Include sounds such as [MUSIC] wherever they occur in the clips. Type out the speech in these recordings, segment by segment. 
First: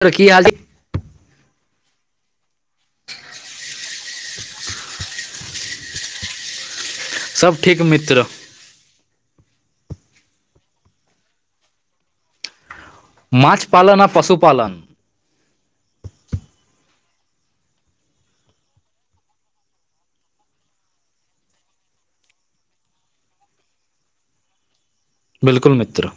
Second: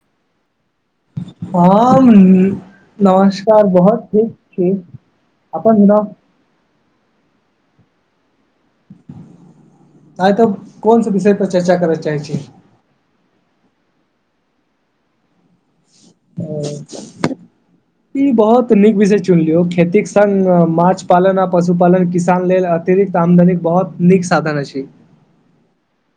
तर की हालिक [UNINTELLIGIBLE] हम नमस्कार बहुत ठीक छी अपन सब ठीक मित्र आइ तब कोनस विषय पर चर्चा करऽ चाहै छीये माछ पालन या पशुपालन [INAUDIBLE] ई बहुत नीक विषय चुन लियौ खेतीक संग माछ पालन आ पशु पालन किसान लेल गृक आमदनी बहुत नीक साधन अ छी बिलकुल मित्र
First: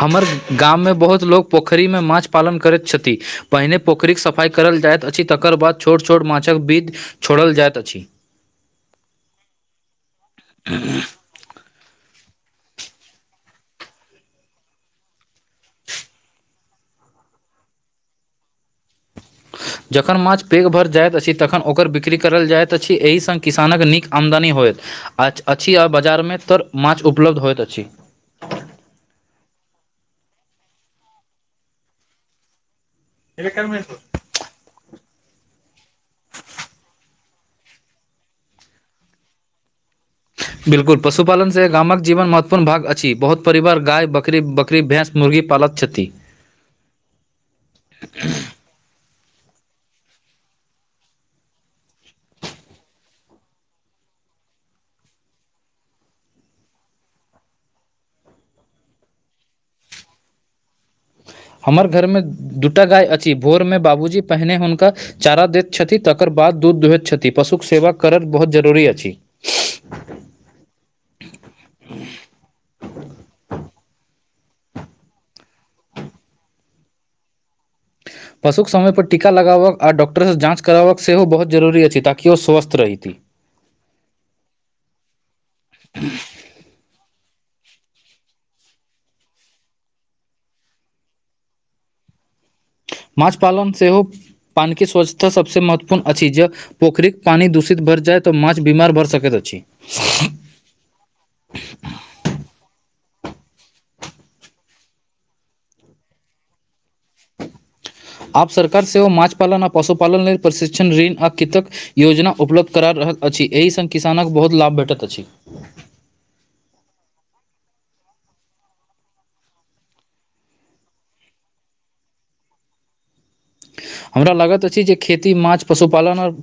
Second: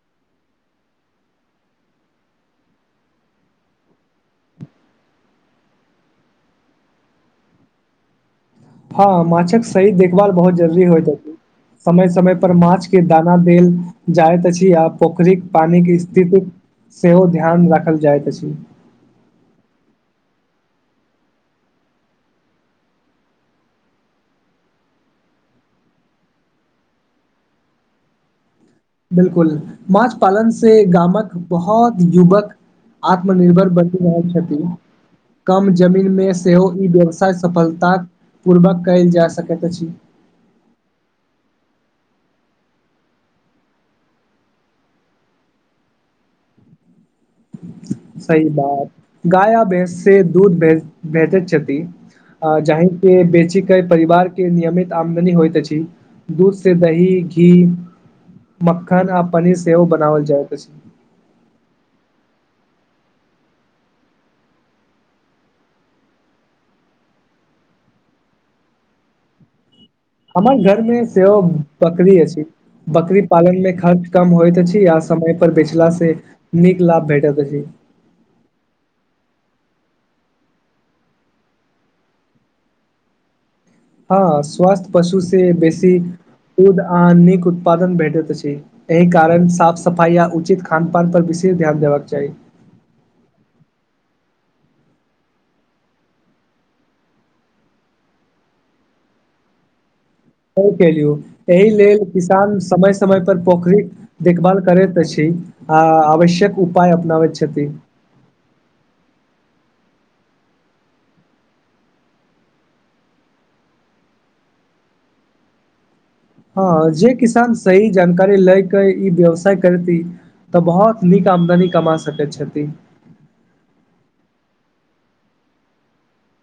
हमर गाममे बहुत लोक पोखरिमे माछ पालन करैत छथि पहिने पोखरिक सफाइ करल जाइत अछि तकर बाद छोट छोट माछक विध छोड़ल जाइत अछि। हँ माछक सही देखभाल बहुत जरूरी होइत अछि समय समय पर माछ के दाना देल जाइत अछि आ पोखरिक पानी के स्थित सेहो ध्यान राखल जाइत अछि। जखन माछ पैघ भरि जाइत अछि तखन ओकर बिक्री करल जाइत अछि एहि संग किसानक नीक आमदनी होइत अछि आओ बाजारमे तर माछ उपलब्ध होइत अछि बिलकुल माछ पालन से गामक बहुत जुवक आत्मनिर्भर बनि रहलै छथिन कम जमीनमे सेहो ई व्यवसाय सफलता पूर्वक कयल जा सकैत अछि। बिल्कुल पशुपालन से गामक जीवन महत्वपूर्ण भाग अछि बहुत परिवार गाय बकरी बक बकरी भैंस मुर्गी पालत छथि। सही बात गाय या भैंस से दूध भ भजैत छथि जाहि के बेची के परिवार के नियमित आमदनी होइत अछि दूध से दही घी मक्खन आ पनीर सेहो बनाबल जाय त हमर घरमे दूटा गाय अछि भोरमे बाबूजी पहिने हुनका चारा दैत छथि तकर बाद दूध दुहैत छथि पशुक सेवा करब बहुत जरुरी अछि हमर घर मे सेहो बकरी अछि। बकरी पालन मे खर्च कम होइत अछि आ समय पर बेचला से ' नीक लाभ भेटै अछि पशुक समयपर टीका लगाबक आ डॉक्टरसँ जाँच कराबक सेहो बहुत जरूरी अछि ताकि ओ स्वस्थ रही हँ स्वास्थ पशु से बेसी दूध आ निक उत्पादन भेटत अछि एहि कारण साफ सफाइ आ उचित खान पान पर विशेष ध्यान देबाक चाही माँछ पालन सेहो पानिके स्वच्छता सभसँ महत्वपूर्ण अछि पोखरिक पानी दूषित भर जाइ तऽ माछ बीमार भऽ सकैत अछि सही केलियू एहि लेल किसान समय समय पर पोखरिक देखभाल करैत छी आ आवश्यक उपाय अपनाबैत छथि आब सरकार सेहो मछपालन आ पशुपालन लेल प्रशिक्षण ऋण आ कतक योजना उपलब्ध करा रहल अछि एहि संग किसानक बहुत लाभ भेटैत अछि हँ जे किसान सही जानकारी लएके ई व्यवसाय करती तऽ बहुत नीक आमदनी कमा सकैत छथि हमरा लागैत अछि जे खेती माछ पशुपालन ओर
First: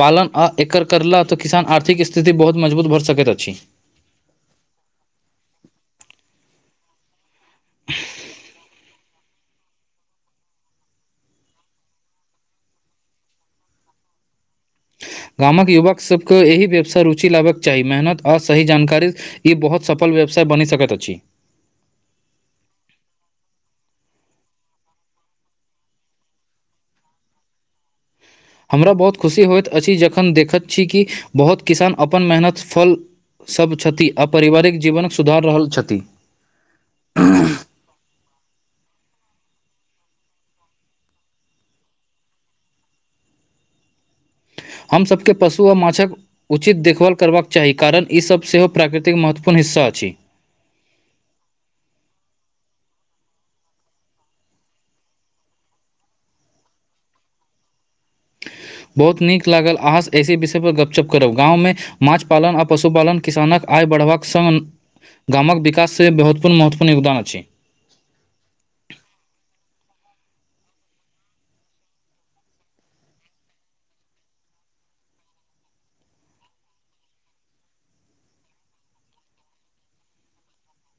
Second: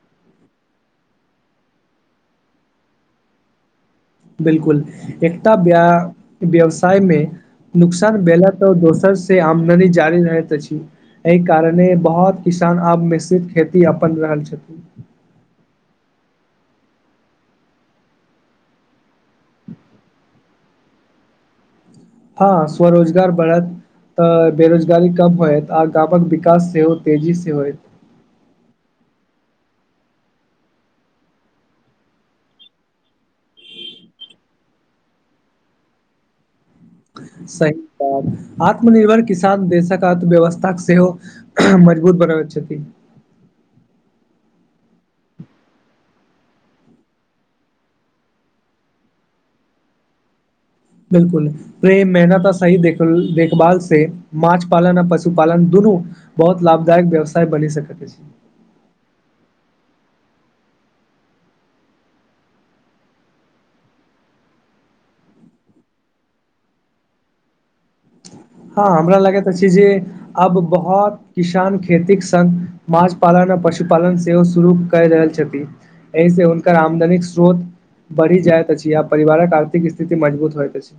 पालन आ एकर करलाह तऽ किसान आर्थिक स्थिति बहुत मजबूत भऽ सकैत अछि। बिलकुल एकटा व्यवसायमे नुकसान भेला तऽ दोसर से आमदनी जारी रहैत अछि एहि कारणे बहुत किसान आब मिश्रित खेती अपना रहल छथिन गामक युवक सभके एहि व्यवसाय रुचि लेबाक चाही मेहनत आ सही जानकारी ई बहुत सफल व्यवसाय बनी सकैत अछि हँ स्वरोजगार बढ़त। तऽ बेरोजगारी कम होयत आ गामक विकास सेहो तेजी से होय हमरा बहुत खुशी होइत अछि जखन देखैत छी कि बहुत किसान अपन मेहनत फल। सभ छथि आ पारिवारिक जीवनक सुधार रहल छथि स [INAUDIBLE] आत्मनिर्भर किसान देशक अर्थव्यवस्थाक सेहो मजबूत बनाबैत छथि हमसभके पशु आ माछक‌ उचित देखभाल करबाक चाही कारण ईसभ सेहो प्राकृतिक महत्वपूर्ण हिस्सा अछि बिलकुल। प्रेम मेहनत आ सही देख देखभाल से माछ पालन आ पशुपालन दुनू। बहुत लाभदायक व्यवसाय बनी सकैत बहुत नीक लागल अहाँसँ एहिसी विषयपर गपशप करब गाँवमे माछ पालन आ पशुपालन किसानक आय बढ़बाक संग गामक विकास से बहुतपूर्ण महत्वपूर्ण योगदान अछि हँ हमरा लगैत अछि जे आब बहुत किसान खेती संग माछ पालन पशुपालन सेहो शुरू कर रहल छथिन एहि से हुनक आमदनिक स्रोत बढ़ी जाइत अछि आ परिवारक आर्थिक स्थिति मजबूत होइत अछि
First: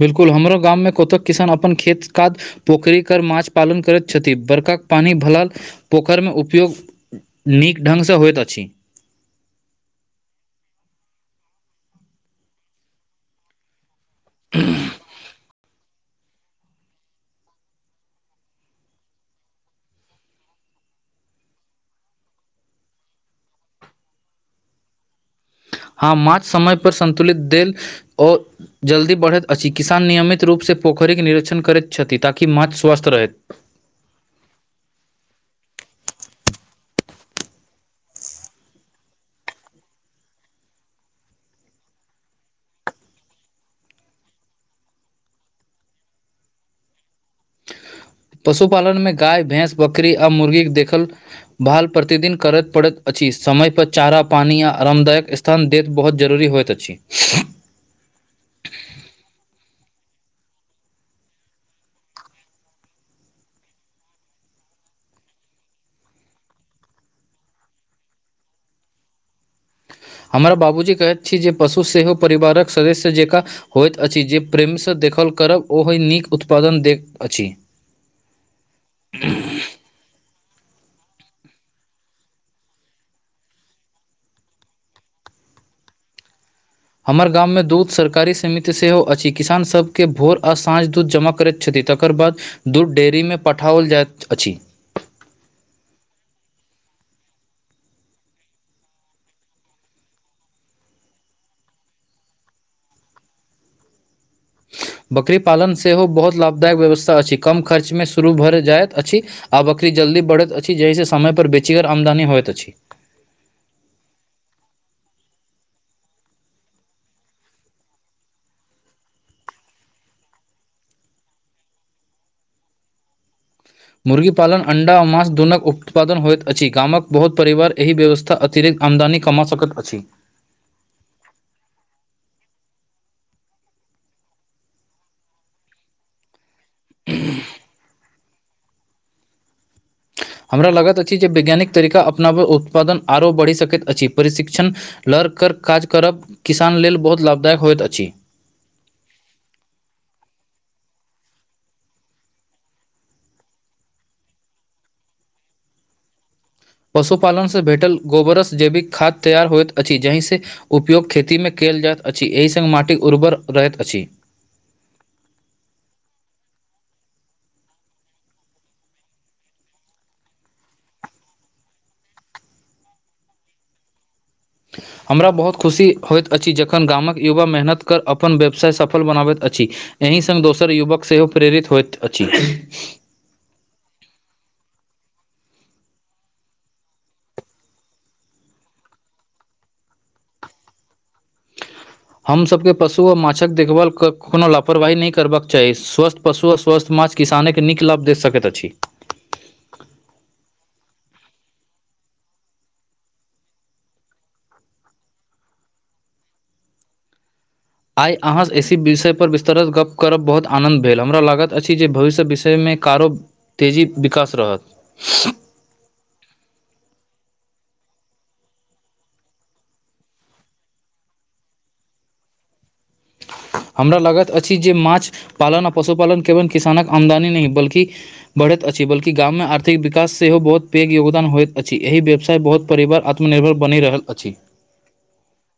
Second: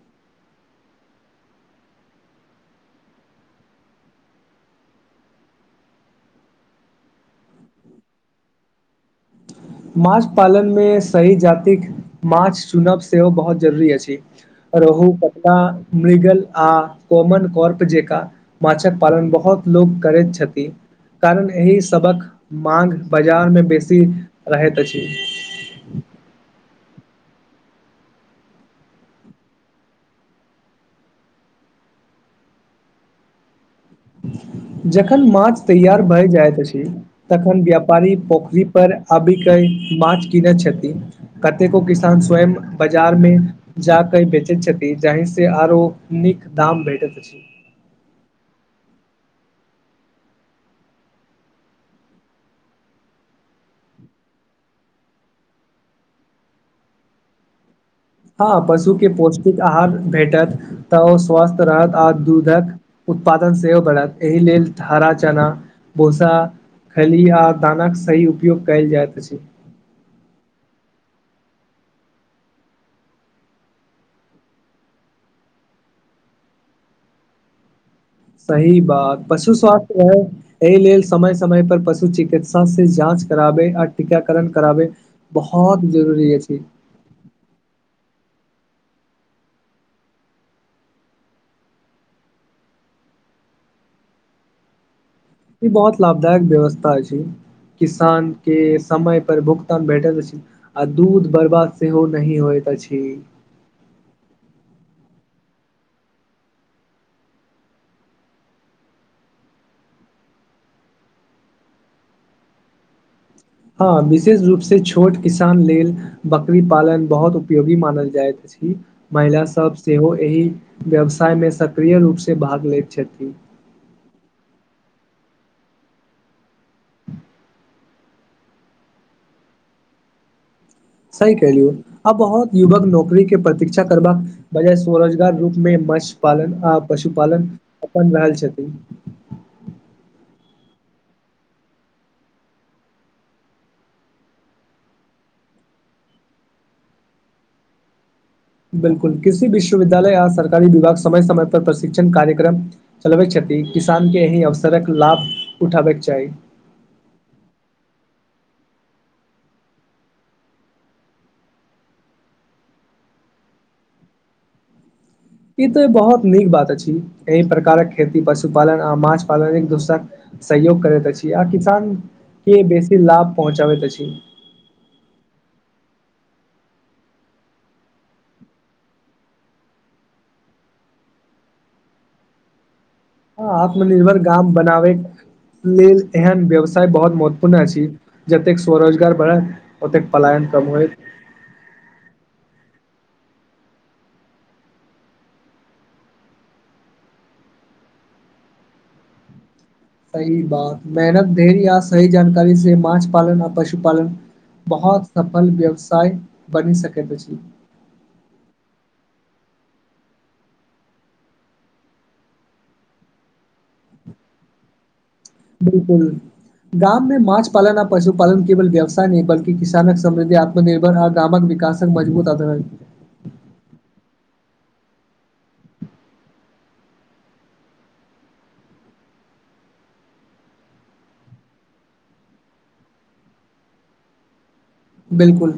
बिल्कुल हमरो गाम मे कतहु किसान अपन खेत काद पोखरी कर माछ पालन करैत छथि बर्खाक पानी भल पोखरिमे उपयोग नीक ढङ्गसँ होइत अछि माछ पालन मे सही जातिक माछ चुनब सेहो बहुत जरूरी अछि [UNINTELLIGIBLE] अ रहु पत्ता बैंगन आ कोमन कर्प जेका माछक पालन बहुत लोक करैत छथिन कारण एहि सभक माग बाजार मे बेसी रहैत अछि हँ माछ समय पर सन्तुलित देल ओ जल्दी बढ़ैत अछि किसान नियमित रूपसँ पोखरिके निरीक्षण करैत छथि ताकि माछ स्वस्थ रहैत जखन माछ तैयार भए जाइत अछि तखन व्यापारी पोखरी पर अबी के माछ कीनेय छथि कतेको किसान स्वयं बाजार में जा कई बेचैत छथिन जाहि से आरो नीक दाम भेटैत अछि पशुपालन में गाय भैंस बकरी आ मुर्गीे के देखल भाल प्रतिदिन करय पड़ैत अछि समय पर चारा पानी आ आरामदायक स्थिति स्थान देैत बहुत जरूरी होइत अछि हँ पशु के पौष्टिक आहार भेटत तऽ ओ स्वस्थ रहत आ दूधक उत्पादन सेहो बढ़त एहि लेल हरा चना भूसा खैली आ दानक सही उपयोग कयल जाइत अछि हमरा बाबूजी कहैत छी जे पशु सेहो परिवारक सदस्य जेकाँ होइत अछि जे प्रेमसँ देखल करब ओहि नीक उत्पादन दैत अछि सही बात पशु स्वास्थ्य रहै एहि लेल समय समय पर पशु चिकित्सा से जाँच कराबे आ टीकाकरण कराबे बहुत जरूरी अछि हमर गाममे दूध सरकारी समिति सेहो अछि किसानसभके भोर आ साँझ दूध जमा करैत छथि तकर बाद दूध डेयरी मे पठाओल जाइत अछि ई बहुत लाभदायक व्यवस्था छै किसान के समय पर भुगतान भेटल अछि आ दूध बर्बाद सेहो नही होइत अछि बकरी पालन सेहो बहुत लाभदायक व्यवस्था अछि कम खर्चमे शुरू भरि जाइत अछि आब बकरी जल्दी बढ़ैत अछि जहिे समय पर बेचीगर आमदनी होइत अछि हँ विशेष रूप से छोट किसान लेल बकरी पालन बहुत उपयोगी मानल जाइत अछि महिला सभ सेहो एहि व्यवसाय मे सक्रिय रूप से भाग लैत छथि मुर्गीपालन अंडा आ मााँस दुनक उत्पादन होइत अछि गामक बहुत परिवार एहि व्यवस्था अतिरिक्त आमदानी कमा सकैत अछि सही कहलिये आब बहुत युवक नौकरी के प्रतीक्षा करबाक वजह स्वरोजगार रूप मे मस पालन आ पशुपालन अपन रहल छथिन हमरा लागत अछि जे वैज्ञानिक तरीका अपनाबै उत्पादन आरो बढ़ि सकैत अछि प्रशिक्षण लड़ कर काज करब किसान लेल बहुत लाभदायक होइत अछि बिलकुल किसी विश्वविद्यालय आ सरकारी विभाग समय समय पर प्रशिक्षण कार्यक्रम। चलबै छथि। किसान के एहि अवसरक लाभ उठाबैके चाही। पशुपालन से भेटल गोबर सँ जैविक खाद्य तैयार होयइत अछि जहिसँ। उपयोग खेतीमे कयल जाइत अछि एहि संग माटि उर्वर रहैत अछि। ई तो बहुत नीक बात अछि एहि प्रकारक खेती पशु पालन आ माछ पालन एक दोसरा सहयोग करैत अछि आ किसान के बेसी लाभ पहुँचाबैत अछि। हमरा बहुत खुशी होइत अछि जखन गामक युवा मेहनत कर अपन व्यवसाय सफल बनाबैत अछि एहि संग दोसर युवक सेहो प्रेरित होइत अछि आत्मनिर्भर गाम बनाबे लेल एहन व्यवसाय बहुत महत्वपूर्ण अछि जतेक स्वरोजगार बढ़त ओतेक पलायन कम होय हूं। हम सबके पशु ओ माछक देखभाल कोनो लापरवाही नहि करबाक चाही स्वस्थ पशु ओ स्वस्थ माछ। किसाने के नीक लाभ दे सकैत अछि सही बात मेहनत धेर्य आ सही जानकारी से माछ पालन आ पशुपालन। बहुत सफल व्यवसाय बनि सकैत अति। आई अहाँ एहिसी विषयपर विस्तरत गप्प करब बहुत आनन्द भेल हमरा लागत अछि जे भविष्य विषयमे कारो। तेजी विकास रहत बिलकुल गाँव मे माछ पालन आ पशुपालन केवल व्यवसाय नहि बलकी किसानक समृद्धि आ। निर्भर आ गामक विकासक मजबूत आधार है। हमरा लागैत अछि जे माँछ पालन आ पशुपालन केवल किसानक आमदनी नहि बल्कि बढ़ैत अछि बलकी गाव मे आर्थिक विकास सेहो बहुत पैघ योगदान होइत अछि एहि व्यवसाय बहुत। परिवार आत्मनिर्भर बनि रहल अछि। बिलकुल।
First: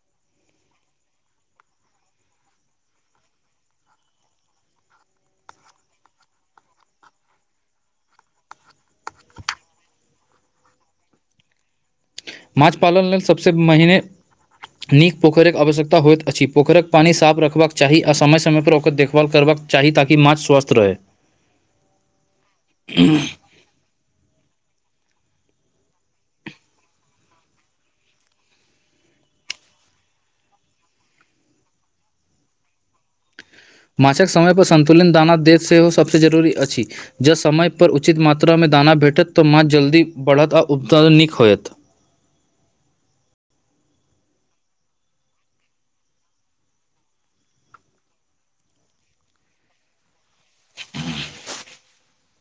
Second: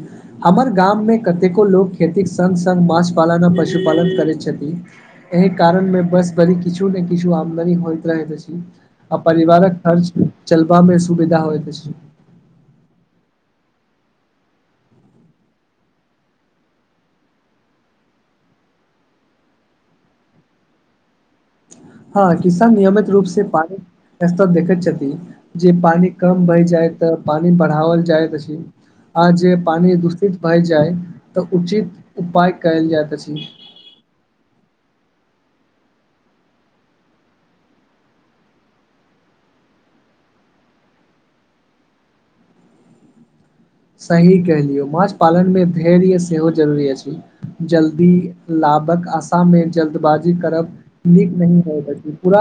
हमर गाव मे कतेको लोक खेतीक संग संग माछ पालन आ पशुपालन करैत छथिन। एहि कारण मे बस बड़ी किछु ने किछु आमदनी होइत रहैत अछि। आ परिवारक खर्च चलबा मे सुविधा होइत अछि। माँछ पालन लेल सबसे महिने नीक पोखेरिक आवश्यकता होइत अछि पोखेरिके पानी साफ रखबाक चाही आ समय समय पर ओकर देखभाल करबाक चाही ताकि माछ स्वस्थ रहै हाँ किसान नियमित रूप से पानी। र्तर देखैत छथिन जे पानी कम भहि जाइ तऽ पानी बढ़ाओल जाय त अछि आ जे पानि दूषित भए जाय तऽ उचित उपाय कायल जाइत अछि। माँछक समय पर सन्तुलित दाना देत सेहो सबसे जरूरी अछि। जँ समय पर उचित मात्रा मे दाना भेटत तऽ माछ जल्दी बढ़त आ उपतरण नीक होयत। सही कहलिऐ माछ पालन मे धैर्य सेहो जरूरी अछि। जल्दी लाबक आशा नै जल्दबाजी करब। नीक नहि होय अछि पूरा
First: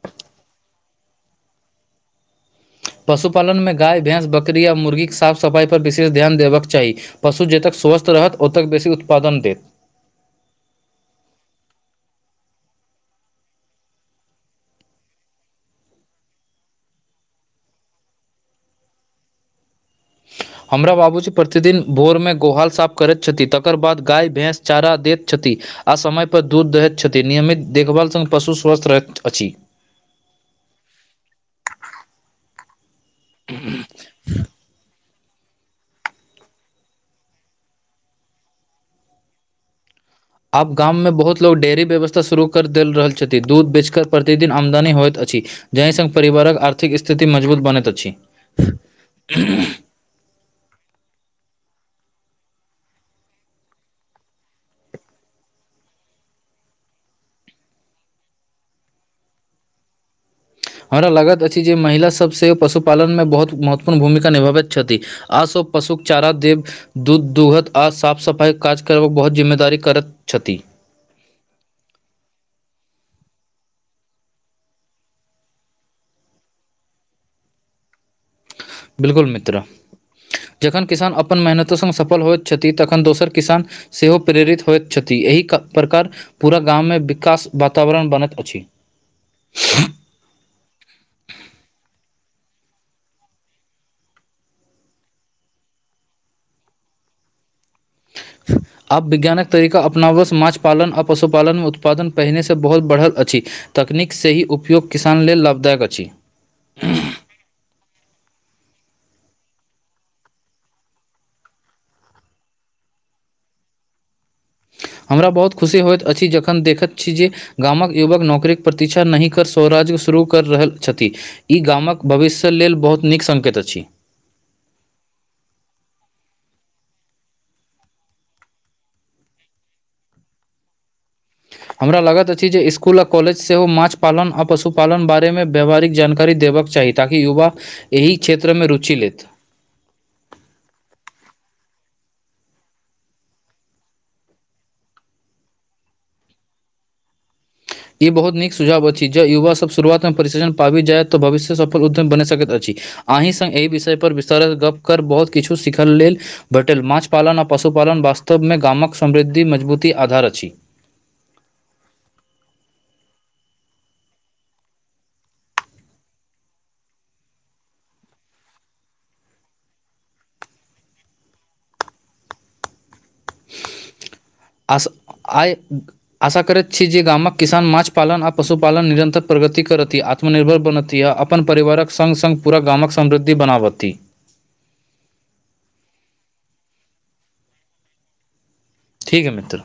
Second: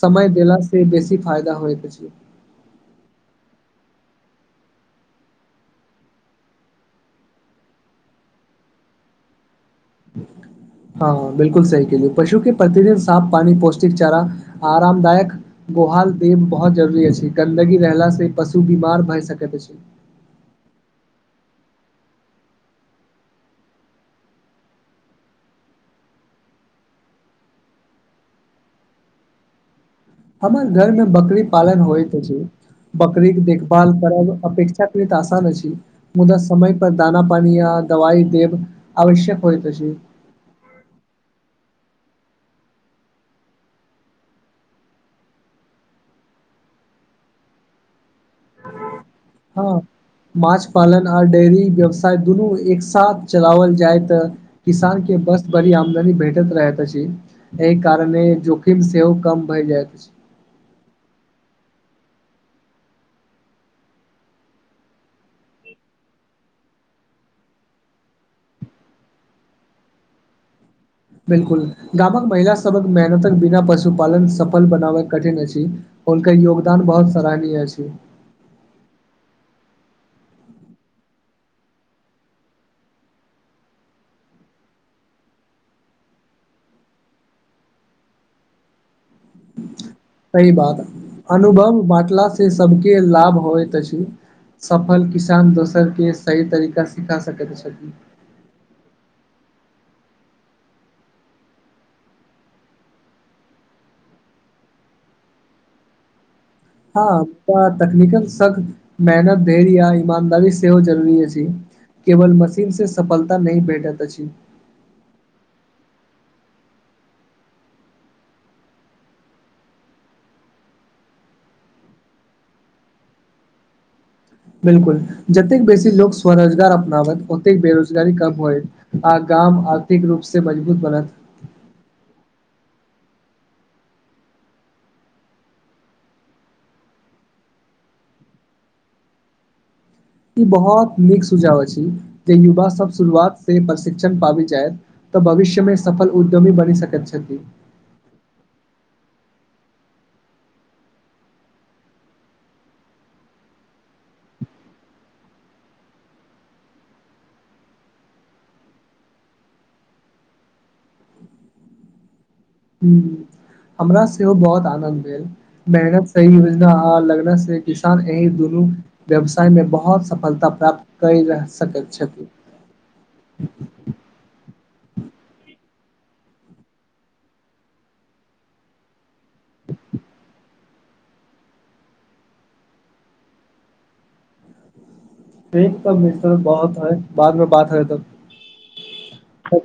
समय देला से बेसी फायदा होइत अति। पशुपालन मे गाय भैंस बकरी और मुर्गी के साफ सफाई पर विशेष ध्यान देबाक के चाही। पशु जतैक स्वस्थ रहत ओतैक बेसी उत्पादन [UNINTELLIGIBLE] हाँ बिल्कुल सही कहलिये पशु के प्रतिदिन साफ पानी पौष्टिक चारा आराम दायक गोहाल देब बहुत जरुरी अछि गन्दगी रहला से पशु बीमार भए सकैत अछि।। हमरा बाबूजी प्रतिदिन भोर मे गोहाल साफ करैत छथि तकर बाद गाय भैंस चारा दैत छथि। आ समय पर दूध दहैत छथि नियमित देखभाल से पशु स्वस्थ्य रहैत अछि। हमर घर मे बकरी पालन होइत अछि। बकरी क देखभाल परब अपेक्षा के आसान अछि। मुदा समय पर दाना पानी या दवाइ देब आवश्यक होइत अछी आब गाम मे बहुत लोग डेयरी व्यवस्था शुरू कर देल रहल छथि दूध बेचके प्रतिदिन आमदनी होइत अछि जहि संग परिवारक आर्थिक स्थिति मजबूत बनैत अछि हँ माछ पालन आ डेयरी व्यवसाय दुनू एक सााथ चलाओल जाय तऽ किसान के बस बडी आमदनी भेटत रहै त अछी एहि कारणे जोखिम सेहो कम भए जायइत अछि। हमरा लागैत अछि जे महिला सब सेहो पशुपालन मे बहुत महत्वपूर्ण भूमिका निभाबैत छथिन। आ सब पशुक चारा देव दूध दुहत आ साफ सफाई काज कर बहुत जिम्मेदार करैत छथि। बिल्कुल गाव क महिला सबहक मेहनतक बिना पशुपालन सफल बनाबय कठिन अछि। उनका योगदान बहुत सराहनीय अछै बिलकुल मित्र जखन किसान अपन मेहनतो स सफल होइत छथि तखन दोसर किसान सेहो प्रेरित होइत छथि एहि प्रकार पूरा गाम मे विकास वातावरण बनैत अछि [INAUDIBLE] सही बात अनुभव बाँटला से सबके लाभ होइत अछि सफल किसान दोसर के सही तरीका सिखा सकैत छथि आब विज्ञानक तरीका अपनाबसँ माछ पालन आ पशुपालन मे उत्पादन पहिने सँ बहुत बढ़ल अछि तकनीक सँ ही उपयोग किसान लेल लाभदायक अछि हँ हम तकनीकक शख मेहनत धैर्य या ईमानदारी सेहो जरूरी छी केवल मशीन से सफलता नय भैठ तच अछि हमरा बहुत खुशी होइत अछि जखन देखैत छी जे गामक युवक नौकरीक प्रतीक्षा नहि कर स्वराज्य शुरू कर रहल छथि ई गामक भविष्य लेल बहुत नीक सङ्केत अछि बिलकुल जतेक बेसी लोकोग स्वरोजगार अपनावैत ओतेक बेरोजगारी कम होय आ गाम आर्थिक रूप से मजबूत बनत हमरा लागैत अछि जे इसकुल आ कॉलेज सेहो माछ पालन आ पशुपालन बारे मे व्याववहारिक जानकारी देबऽ चाही ताकि युवा एहि क्षेत्र मे रुचि लेत ई बहुत नीक सुझाव अछि जे युवाभ शुरुआत सँ प्रशिक्षण पाबैत छथि तऽ भविष्य मे सफल उद्यमी बनी सकैत छथि ई बहुत नीक सुझाव अछि जँ युवासब शुरुआतमे परिशिक्षण पाबि जाय तऽ भविष्य सफल उद्यम बनि सकैत अछि अहीँ स एहि विषयपर विस्तारित गप्प कर बहुत किछु सीखल लेल बटल माछ पालन आ पशुपालन वास्तव मे गामक समृद्धि मजबूती आधार अछि ह हमरा सेहो बहुत आनन्द भेल मेहनत सही योजना ह लगन से किसान एहिह दुनू व्यवसाय मे बहुत सफलता प्राप्त कर सकैत छथिन अस आइ आशा करैत छी जे गामक किसान मछपालन आ पशुपालन निरन्तर प्रगति करती आत्मनिर्भर बनती आ अपन परिवारक सङ्ग सङ्ग पूरा गामक समृद्धि बनाबथिी ठीक त मि्र बहुत है बाद मे बात हैतऽ ठीकै मित्र